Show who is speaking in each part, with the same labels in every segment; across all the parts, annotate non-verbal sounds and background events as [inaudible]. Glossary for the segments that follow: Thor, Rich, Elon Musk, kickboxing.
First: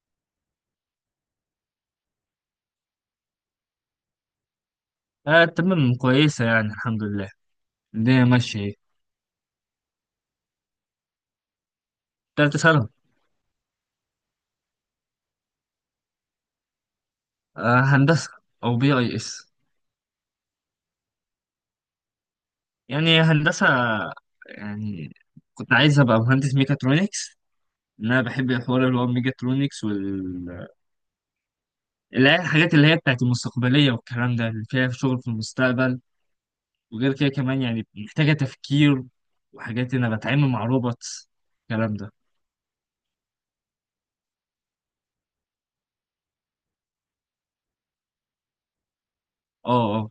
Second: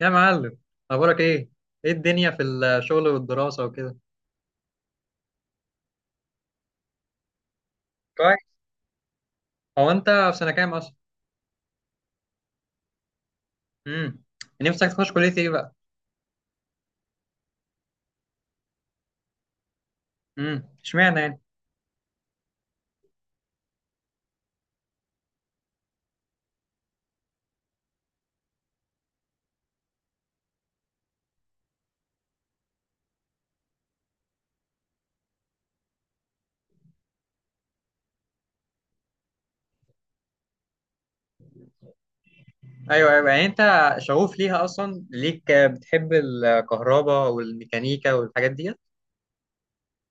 Speaker 1: يا معلم، أنا بقولك إيه. إيه الدنيا في الشغل والدراسة وكده؟
Speaker 2: آه، تمام كويسة يعني الحمد لله. الدنيا
Speaker 1: كويس.
Speaker 2: ماشية ايه.
Speaker 1: هو أنت في سنة كام أصلا؟
Speaker 2: تالتة سنة.
Speaker 1: امم نفسك تخش كلية إيه بقى؟
Speaker 2: آه هندسة. أو بي أي إس.
Speaker 1: إشمعنى يعني؟
Speaker 2: يعني هندسة يعني كنت عايز أبقى مهندس ميكاترونكس. إن أنا بحب الحوار اللي هو الميكاترونكس وال اللي هي الحاجات اللي هي بتاعت المستقبلية والكلام ده اللي فيها شغل في المستقبل. وغير كده كمان يعني محتاجة تفكير وحاجات إن أنا بتعامل مع روبوتس الكلام ده.
Speaker 1: أيوه أيوه، يعني أنت شغوف ليها أصلا، ليك بتحب الكهرباء والميكانيكا والحاجات دي؟
Speaker 2: اه اه.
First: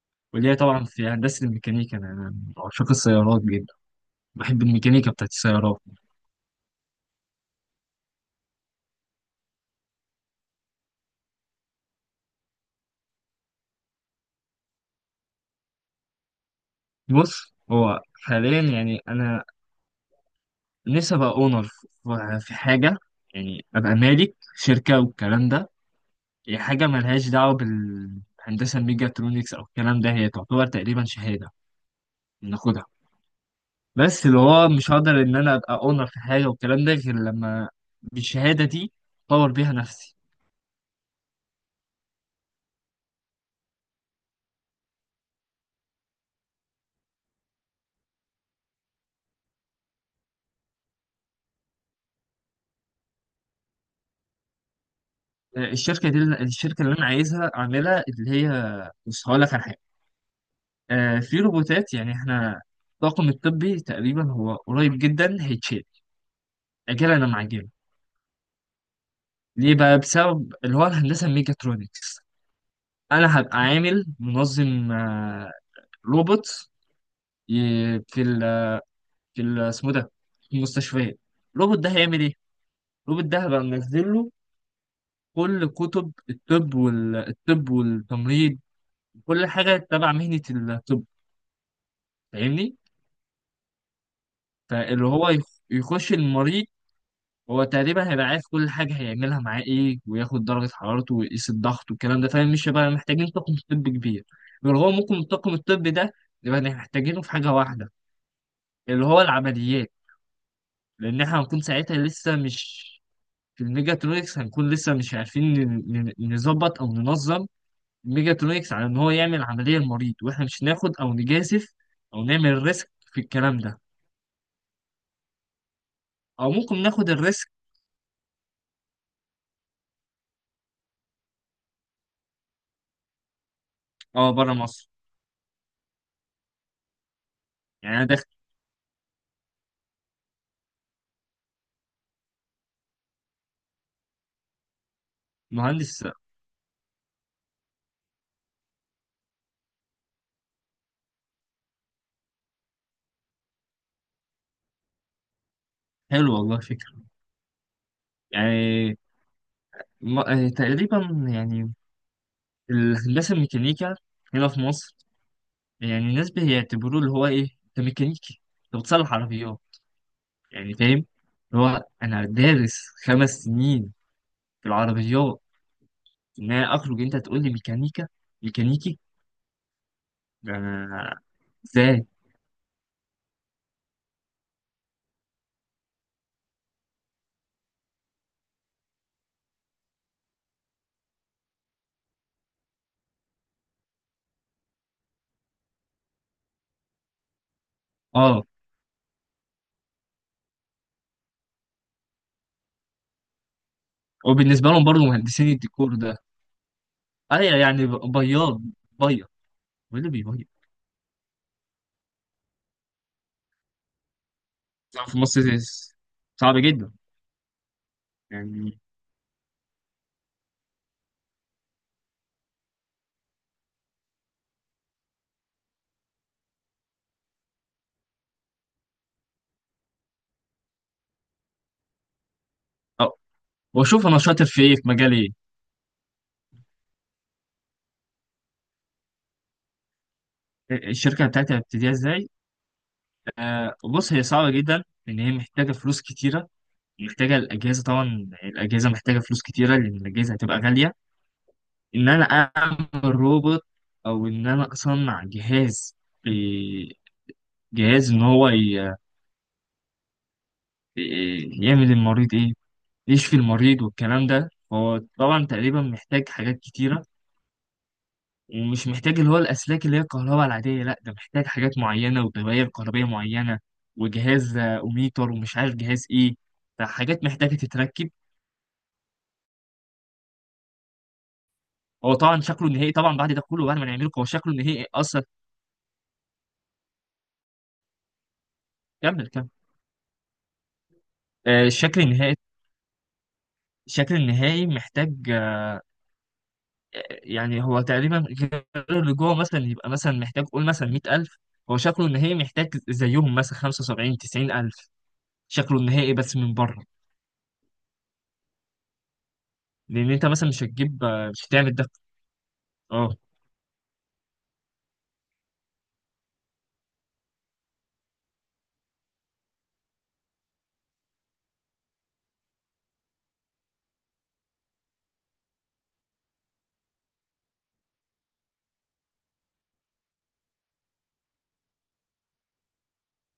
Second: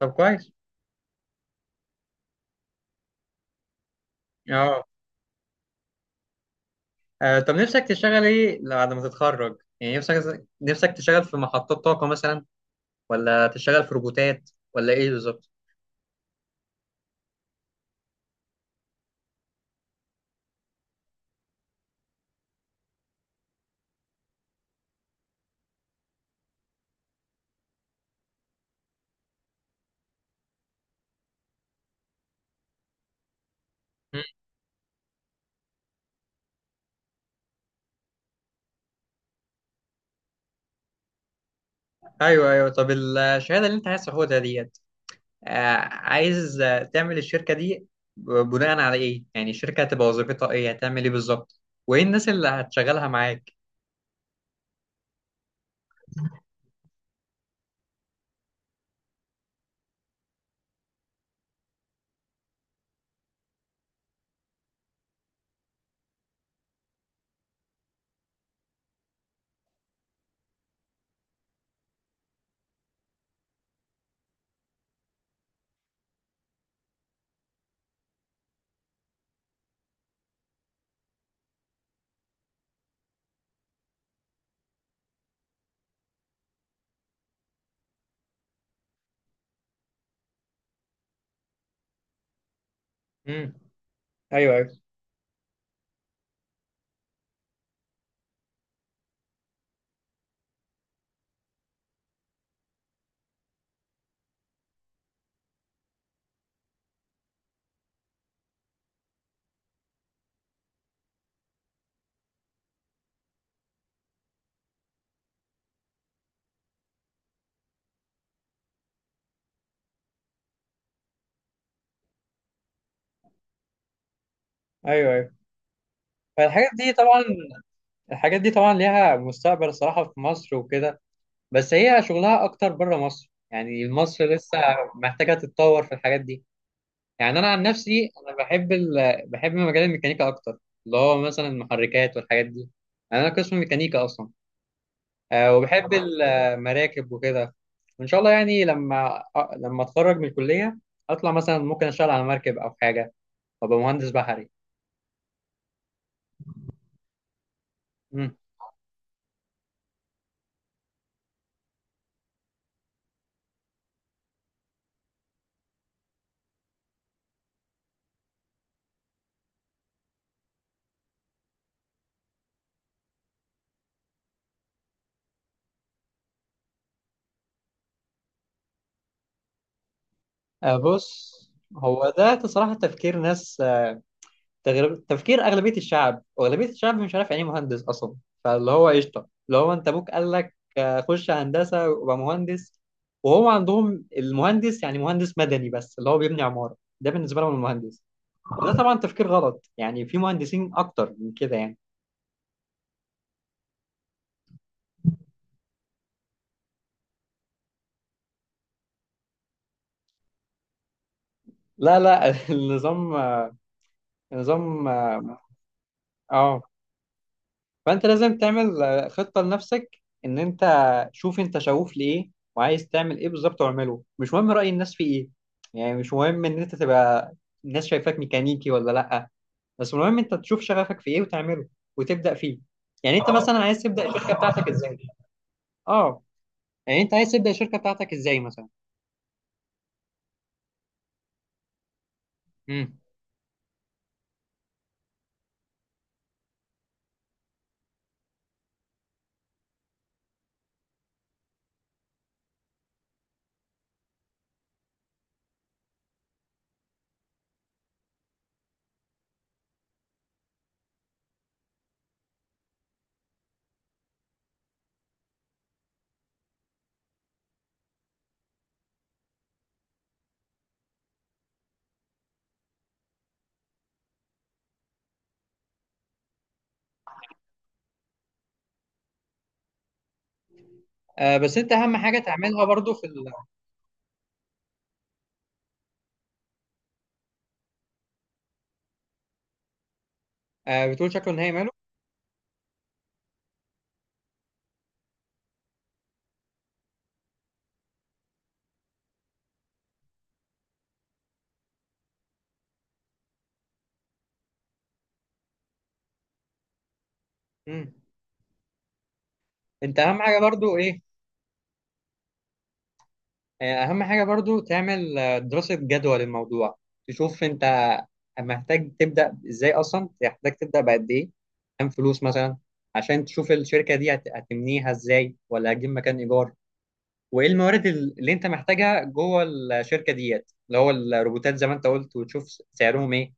Speaker 1: طب
Speaker 2: واللي
Speaker 1: كويس.
Speaker 2: هي طبعا في هندسة الميكانيكا أنا من عشاق السيارات جدا. بحب
Speaker 1: أه
Speaker 2: الميكانيكا بتاعت السيارات.
Speaker 1: آه، طب نفسك تشتغل إيه بعد ما تتخرج؟ يعني نفسك تشتغل في محطات طاقة مثلا، ولا تشتغل في روبوتات، ولا إيه بالظبط؟
Speaker 2: بص هو حاليا يعني انا نفسي ابقى اونر في حاجه، يعني ابقى مالك شركه والكلام ده. هي حاجه ملهاش دعوه بالهندسه الميجاترونكس او الكلام ده، هي تعتبر تقريبا شهاده بناخدها.
Speaker 1: مم.
Speaker 2: بس اللي هو مش هقدر ان انا ابقى اونر في حاجه والكلام ده غير لما بالشهاده دي اطور بيها نفسي.
Speaker 1: أيوه أيوه، طب الشهادة اللي أنت عايز تاخدها دي، عايز تعمل الشركة دي بناء على ايه؟ يعني الشركة هتبقى وظيفتها ايه، هتعمل ايه بالظبط، وايه الناس اللي هتشغلها معاك؟
Speaker 2: الشركه دي، الشركه اللي انا عايزها اعملها اللي هي، بص هقول لك على حاجه. في روبوتات، يعني احنا الطاقم الطبي تقريبا هو قريب جدا هيتشال. اجل انا معجبه. ليه بقى؟ بسبب اللي هو الهندسه الميكاترونكس. انا هبقى عامل منظم، روبوت في ال اسمه ده، في المستشفيات. الروبوت ده هيعمل ايه؟ الروبوت ده هبقى منزل له كل كتب الطب والطب والتمريض، كل حاجه تبع مهنه الطب. فاهمني؟
Speaker 1: امم ايوه ايوه
Speaker 2: فاللي هو يخش المريض، هو تقريبا هيبقى عارف كل حاجة هيعملها معاه ايه، وياخد درجة حرارته ويقيس الضغط والكلام ده، فاهم؟ مش هيبقى محتاجين طاقم طبي كبير. غير هو ممكن الطاقم الطبي ده نبقى محتاجينه في حاجة واحدة اللي هو العمليات، لأن احنا هنكون ساعتها لسه مش، في الميجاترونكس هنكون لسه مش عارفين نظبط أو ننظم الميجاترونكس على إن هو يعمل عملية لمريض، واحنا مش ناخد أو نجازف أو نعمل ريسك في الكلام ده.
Speaker 1: ايوه ايوه.
Speaker 2: أو
Speaker 1: الحاجات
Speaker 2: ممكن
Speaker 1: دي
Speaker 2: ناخد
Speaker 1: طبعا
Speaker 2: الريسك.
Speaker 1: الحاجات دي طبعا ليها مستقبل الصراحه في مصر وكده، بس هي شغلها اكتر بره مصر، يعني مصر
Speaker 2: اه بره
Speaker 1: لسه
Speaker 2: مصر.
Speaker 1: محتاجه تتطور في الحاجات دي. يعني انا عن
Speaker 2: يعني أنا
Speaker 1: نفسي
Speaker 2: داخل
Speaker 1: انا بحب بحب مجال الميكانيكا اكتر، اللي هو مثلا المحركات والحاجات دي. يعني انا قسم ميكانيكا اصلا، وبحب
Speaker 2: مهندس.
Speaker 1: المراكب وكده. وان شاء الله يعني لما اتخرج من الكليه، اطلع مثلا ممكن اشتغل على مركب او حاجه، وابقى مهندس بحري.
Speaker 2: حلو والله فكرة.
Speaker 1: مم.
Speaker 2: يعني تقريبا يعني الهندسة الميكانيكا هنا في مصر، يعني الناس بيعتبروه اللي هو إيه، أنت ميكانيكي، أنت بتصلح عربيات. يعني فاهم؟ اللي هو أنا دارس خمس سنين في العربيات، إن أنا أخرج أنت تقول لي ميكانيكا، ميكانيكي، ده أنا
Speaker 1: بص،
Speaker 2: إزاي؟
Speaker 1: هو ده صراحه تفكير ناس، تفكير اغلبيه الشعب، واغلبيه الشعب مش عارف يعني ايه مهندس اصلا. فاللي هو قشطه، اللي هو انت ابوك قال لك خش هندسه وابقى مهندس. وهو عندهم المهندس يعني مهندس مدني بس، اللي هو بيبني عماره، ده بالنسبه لهم المهندس.
Speaker 2: أه.
Speaker 1: وده طبعا تفكير غلط، يعني في مهندسين اكتر من كده يعني.
Speaker 2: وبالنسبة لهم برضه مهندسين الديكور ده، أيوة يعني بياض بياض، هو اللي بيبيض
Speaker 1: لا لا [laughs] النظام. النظام.
Speaker 2: في مصر. صعب
Speaker 1: اه.
Speaker 2: جدا
Speaker 1: فانت لازم
Speaker 2: يعني.
Speaker 1: تعمل خطه لنفسك، ان انت شوف انت شغوف لايه، وعايز تعمل ايه بالظبط، واعمله. مش مهم راي الناس في ايه، يعني مش مهم ان انت تبقى الناس شايفاك ميكانيكي ولا لا، بس المهم انت تشوف شغفك في ايه وتعمله وتبدا فيه.
Speaker 2: أه
Speaker 1: يعني انت مثلا عايز
Speaker 2: وأشوف
Speaker 1: تبدا
Speaker 2: أنا
Speaker 1: الشركه
Speaker 2: شاطر في
Speaker 1: بتاعتك
Speaker 2: إيه، في
Speaker 1: ازاي؟
Speaker 2: مجال إيه.
Speaker 1: اه يعني انت عايز تبدا الشركه بتاعتك ازاي مثلا؟
Speaker 2: الشركة بتاعتي هبتديها ازاي؟
Speaker 1: امم
Speaker 2: آه بص، هي صعبة جدا لأن هي محتاجة فلوس كتيرة. محتاجة الأجهزة، طبعا الأجهزة محتاجة فلوس كتيرة لأن الأجهزة هتبقى غالية. إن أنا أعمل روبوت، أو إن أنا أصنع جهاز، ب- جهاز إن هو يعمل المريض إيه؟ يشفي المريض والكلام ده. هو طبعا تقريبا محتاج حاجات كتيرة، ومش محتاج اللي هو الأسلاك اللي هي الكهرباء العادية، لأ ده محتاج حاجات معينة ودوائر كهربية معينة، وجهاز أوميتر ومش عارف جهاز إيه. فحاجات محتاجة تتركب.
Speaker 1: بس انت اهم
Speaker 2: هو
Speaker 1: حاجه
Speaker 2: طبعا
Speaker 1: تعملها
Speaker 2: شكله النهائي،
Speaker 1: برضو
Speaker 2: طبعا بعد ده كله بعد ما نعمله هو شكله النهائي أصلا. كمل كمل.
Speaker 1: آه، بتقول شكله نهائي ماله؟
Speaker 2: الشكل النهائي، الشكل النهائي محتاج، يعني هو تقريبا غير اللي جوه مثلا، يبقى مثلا محتاج قول مثلا 100,000. هو شكله النهائي محتاج زيهم مثلا 75 90,000، شكله النهائي بس من بره.
Speaker 1: امم انت
Speaker 2: لأن
Speaker 1: اهم
Speaker 2: أنت
Speaker 1: حاجه
Speaker 2: مثلا مش
Speaker 1: برضو ايه؟
Speaker 2: هتجيب، مش هتعمل ده. اه.
Speaker 1: اهم حاجه برضو تعمل دراسه جدوى للموضوع، تشوف انت محتاج تبدا ازاي اصلا، محتاج تبدا بقد ايه، كام فلوس مثلا، عشان تشوف الشركه دي هتبنيها ازاي، ولا هتجيب مكان ايجار. وايه الموارد اللي انت محتاجها جوه الشركه ديت، اللي هو الروبوتات زي ما انت قلت، وتشوف سعرهم ايه،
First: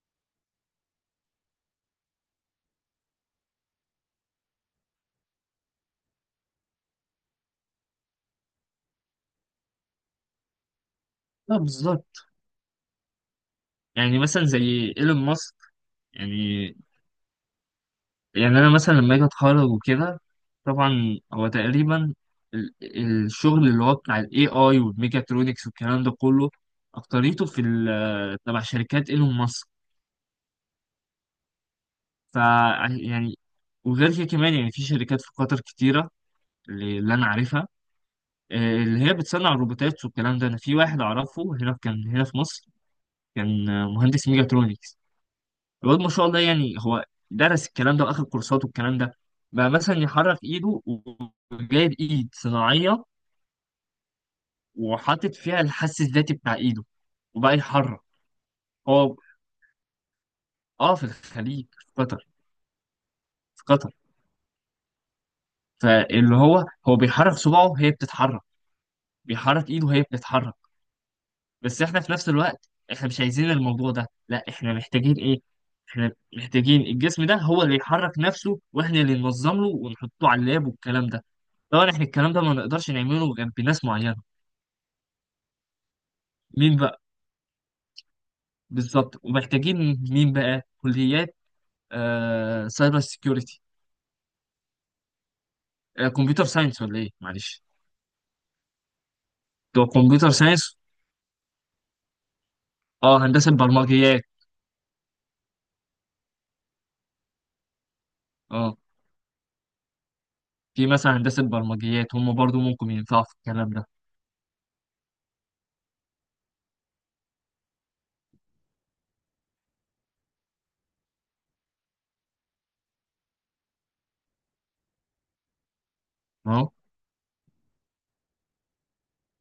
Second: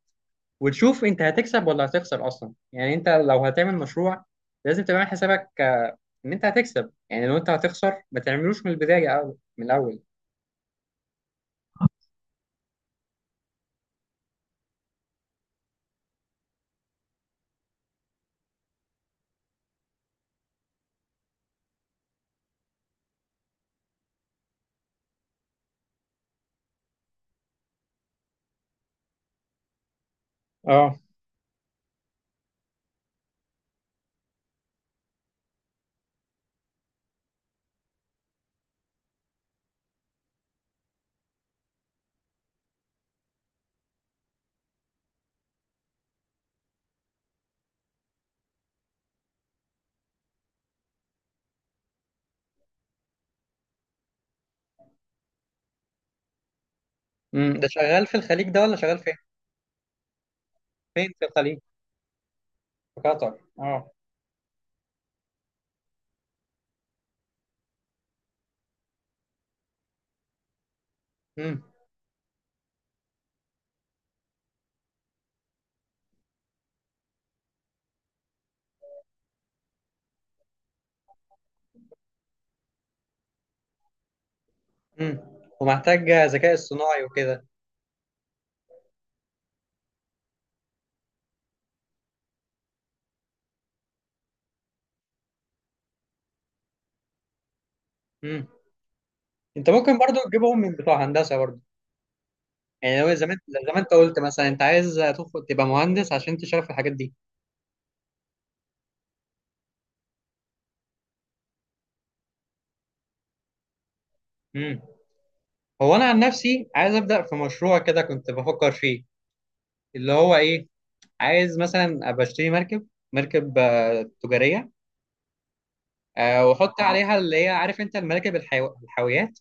Speaker 1: وتشوف انت هتكسب ولا هتخسر اصلا. يعني انت لو هتعمل مشروع لازم تعمل حسابك ان انت هتكسب، يعني لو انت هتخسر ما تعملوش من البدايه أو من الاول.
Speaker 2: لا بالظبط. يعني مثلا زي ايلون ماسك. يعني يعني انا مثلا لما اجي اتخرج وكده، طبعا هو تقريبا ال- الشغل اللي هو بتاع الاي اي والميكاترونكس والكلام ده كله، اكتريته في ال تبع شركات ايلون ماسك.
Speaker 1: اه.
Speaker 2: ف يعني. وغير كده كمان يعني في شركات في قطر كتيرة، اللي انا عارفها، اللي هي بتصنع الروبوتات والكلام ده. انا في واحد اعرفه هنا في، كان هنا في مصر. كان مهندس ميكاترونكس. الواد ما شاء الله يعني هو درس الكلام ده واخد كورسات والكلام ده، بقى مثلا يحرك ايده، وجايب ايد صناعيه وحاطط فيها الحس الذاتي بتاع ايده، وبقى
Speaker 1: ده
Speaker 2: يحرك.
Speaker 1: شغال في الخليج ده ولا شغال
Speaker 2: هو
Speaker 1: فين؟
Speaker 2: اه في
Speaker 1: فين في الخليج؟
Speaker 2: الخليج في قطر.
Speaker 1: في قطر.
Speaker 2: في
Speaker 1: اه.
Speaker 2: قطر. فاللي هو هو بيحرك صباعه هي بتتحرك، بيحرك ايده هي بتتحرك.
Speaker 1: امم
Speaker 2: بس احنا في نفس الوقت احنا مش عايزين الموضوع ده، لا احنا محتاجين ايه، احنا محتاجين الجسم ده هو اللي يحرك نفسه، واحنا اللي ننظم له ونحطه على اللاب والكلام ده. طبعا احنا الكلام ده ما نقدرش نعمله غير بناس معينة.
Speaker 1: امم ومحتاج ذكاء
Speaker 2: مين بقى؟
Speaker 1: اصطناعي وكده.
Speaker 2: بالظبط ومحتاجين، مين بقى؟ كليات آه سايبر سيكيورتي، آه كمبيوتر ساينس ولا ايه، معلش.
Speaker 1: امم انت
Speaker 2: بتوع
Speaker 1: ممكن برضو
Speaker 2: كمبيوتر
Speaker 1: تجيبهم من
Speaker 2: ساينس.
Speaker 1: بتوع هندسه برضو. يعني لو
Speaker 2: اه
Speaker 1: زمان
Speaker 2: هندسة
Speaker 1: زي ما انت قلت
Speaker 2: برمجيات.
Speaker 1: مثلا، انت عايز تدخل تبقى مهندس عشان تشتغل في الحاجات دي.
Speaker 2: اه، في مثلا هندسة برمجيات هم برضو ممكن ينفعوا في الكلام ده.
Speaker 1: امم هو انا عن نفسي عايز ابدا في مشروع كده، كنت بفكر فيه، اللي هو ايه، عايز مثلا ابقى اشتري مركب تجاريه،
Speaker 2: اه
Speaker 1: واحط عليها اللي هي عارف انت المراكب الحاويات.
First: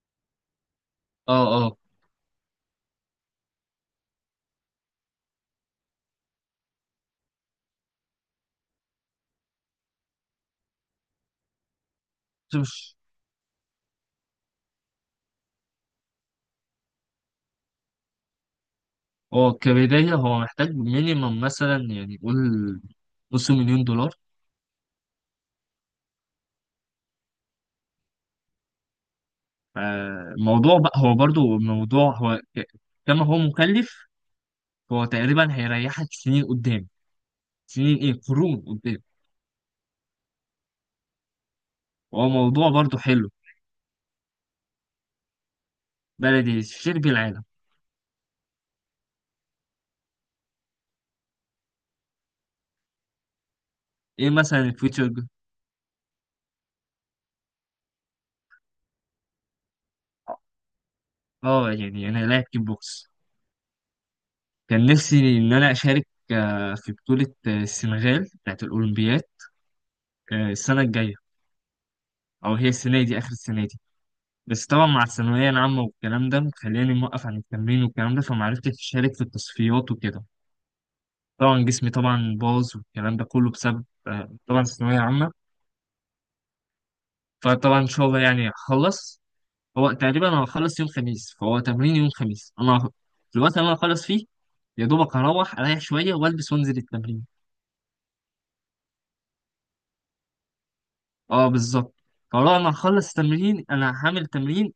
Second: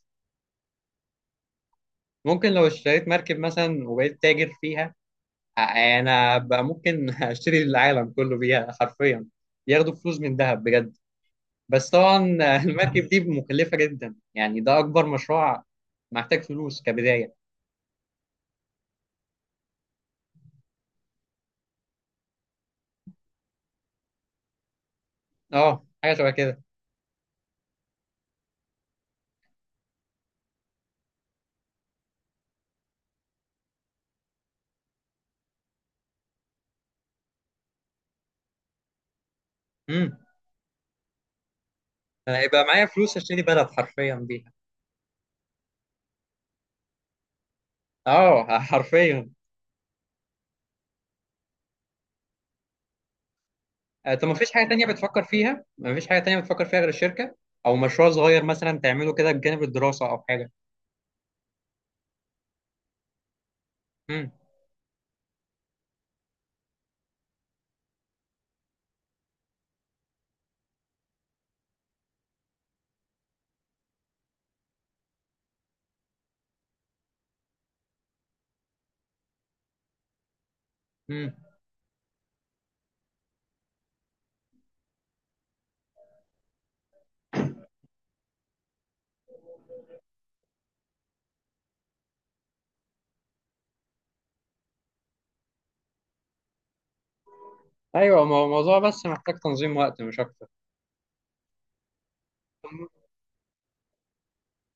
Speaker 2: اه اه.
Speaker 1: ممكن لو اشتريت مركب مثلا وبقيت تاجر فيها، انا بقى ممكن [laughs] اشتري العالم كله بيها حرفيا، ياخدوا فلوس من دهب بجد. بس طبعا [laughs]
Speaker 2: مش-
Speaker 1: المركب دي مكلفة جدا، يعني ده اكبر مشروع، محتاج فلوس كبداية.
Speaker 2: هو كبداية هو محتاج مينيمم مثلا، يعني قول نص مليون دولار.
Speaker 1: اه، حاجة شبه كده.
Speaker 2: فالموضوع بقى هو برضو الموضوع هو كما هو مكلف، هو تقريبا هيريحك سنين قدام، سنين ايه، قرون قدام.
Speaker 1: امم
Speaker 2: هو
Speaker 1: انا يبقى
Speaker 2: موضوع
Speaker 1: معايا
Speaker 2: برضو
Speaker 1: فلوس
Speaker 2: حلو.
Speaker 1: اشتري بلد حرفيا بيها.
Speaker 2: بلدي شرب العالم.
Speaker 1: اه [laughs] حرفيا. طب
Speaker 2: ايه مثلا الفيتشر
Speaker 1: مفيش حاجة تانية بتفكر فيها غير الشركة، او مشروع صغير مثلا تعمله كده بجانب الدراسة او حاجة.
Speaker 2: اه يعني انا لاعب كيك بوكس.
Speaker 1: امم
Speaker 2: كان نفسي ان انا اشارك في بطولة السنغال بتاعت الاولمبياد، السنة الجاية، او هي السنة دي، اخر السنة دي. بس طبعا مع الثانوية العامة والكلام ده خلاني موقف عن التمرين والكلام ده، فمعرفتش أشارك في التصفيات وكده.
Speaker 1: امم
Speaker 2: طبعا جسمي طبعا باظ والكلام ده كله بسبب، طبعا الثانوية عامة. فطبعا إن شاء الله يعني هخلص. هو تقريبا أنا هخلص يوم خميس، فهو تمرين يوم خميس أنا في الوقت اللي أنا هخلص فيه، يا دوبك هروح أريح شوية وألبس وأنزل التمرين.
Speaker 1: ايوه، ما هو الموضوع بس محتاج تنظيم وقت مش اكتر.
Speaker 2: أه بالظبط. فلو أنا هخلص التمرين أنا هعمل تمرين.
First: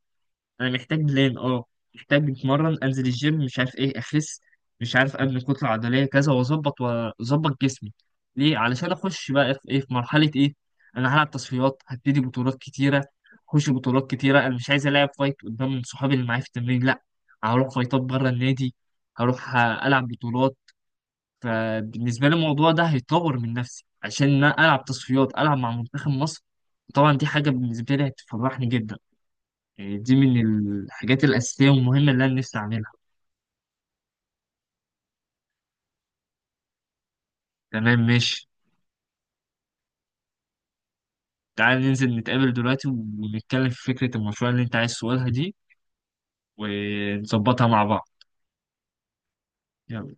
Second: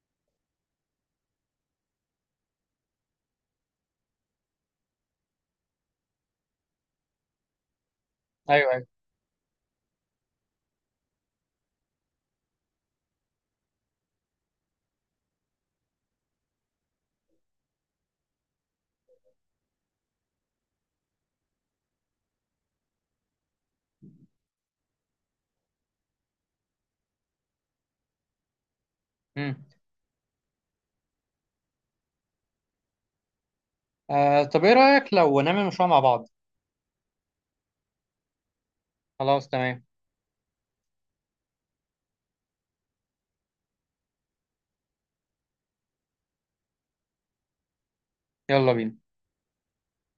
Speaker 2: انا محتاج بلان اه، محتاج اتمرن انزل الجيم مش عارف ايه، اخس، مش عارف ابني كتله عضليه كذا، واظبط واظبط جسمي. ليه؟
Speaker 1: ايوه ايوه.
Speaker 2: علشان اخش بقى في ايه، في مرحله ايه. انا هلعب تصفيات، هبتدي بطولات كتيره، اخش بطولات كتيره. انا مش عايز العب فايت قدام صحابي اللي معايا في التمرين، لا، هروح فايتات بره النادي، هروح العب بطولات. فبالنسبه لي الموضوع ده هيطور من نفسي عشان انا العب تصفيات العب مع منتخب مصر، طبعا دي حاجه بالنسبه لي هتفرحني جدا.
Speaker 1: امم
Speaker 2: يعني دي من الحاجات الأساسية والمهمة اللي أنا نفسي أعملها.
Speaker 1: طب ايه رأيك لو نعمل مشروع مع بعض؟
Speaker 2: تمام ماشي.
Speaker 1: خلاص تمام.
Speaker 2: تعال ننزل نتقابل دلوقتي ونتكلم في فكرة المشروع اللي أنت عايز تقولها دي، ونظبطها مع بعض.
Speaker 1: يلا بينا.
Speaker 2: يلا.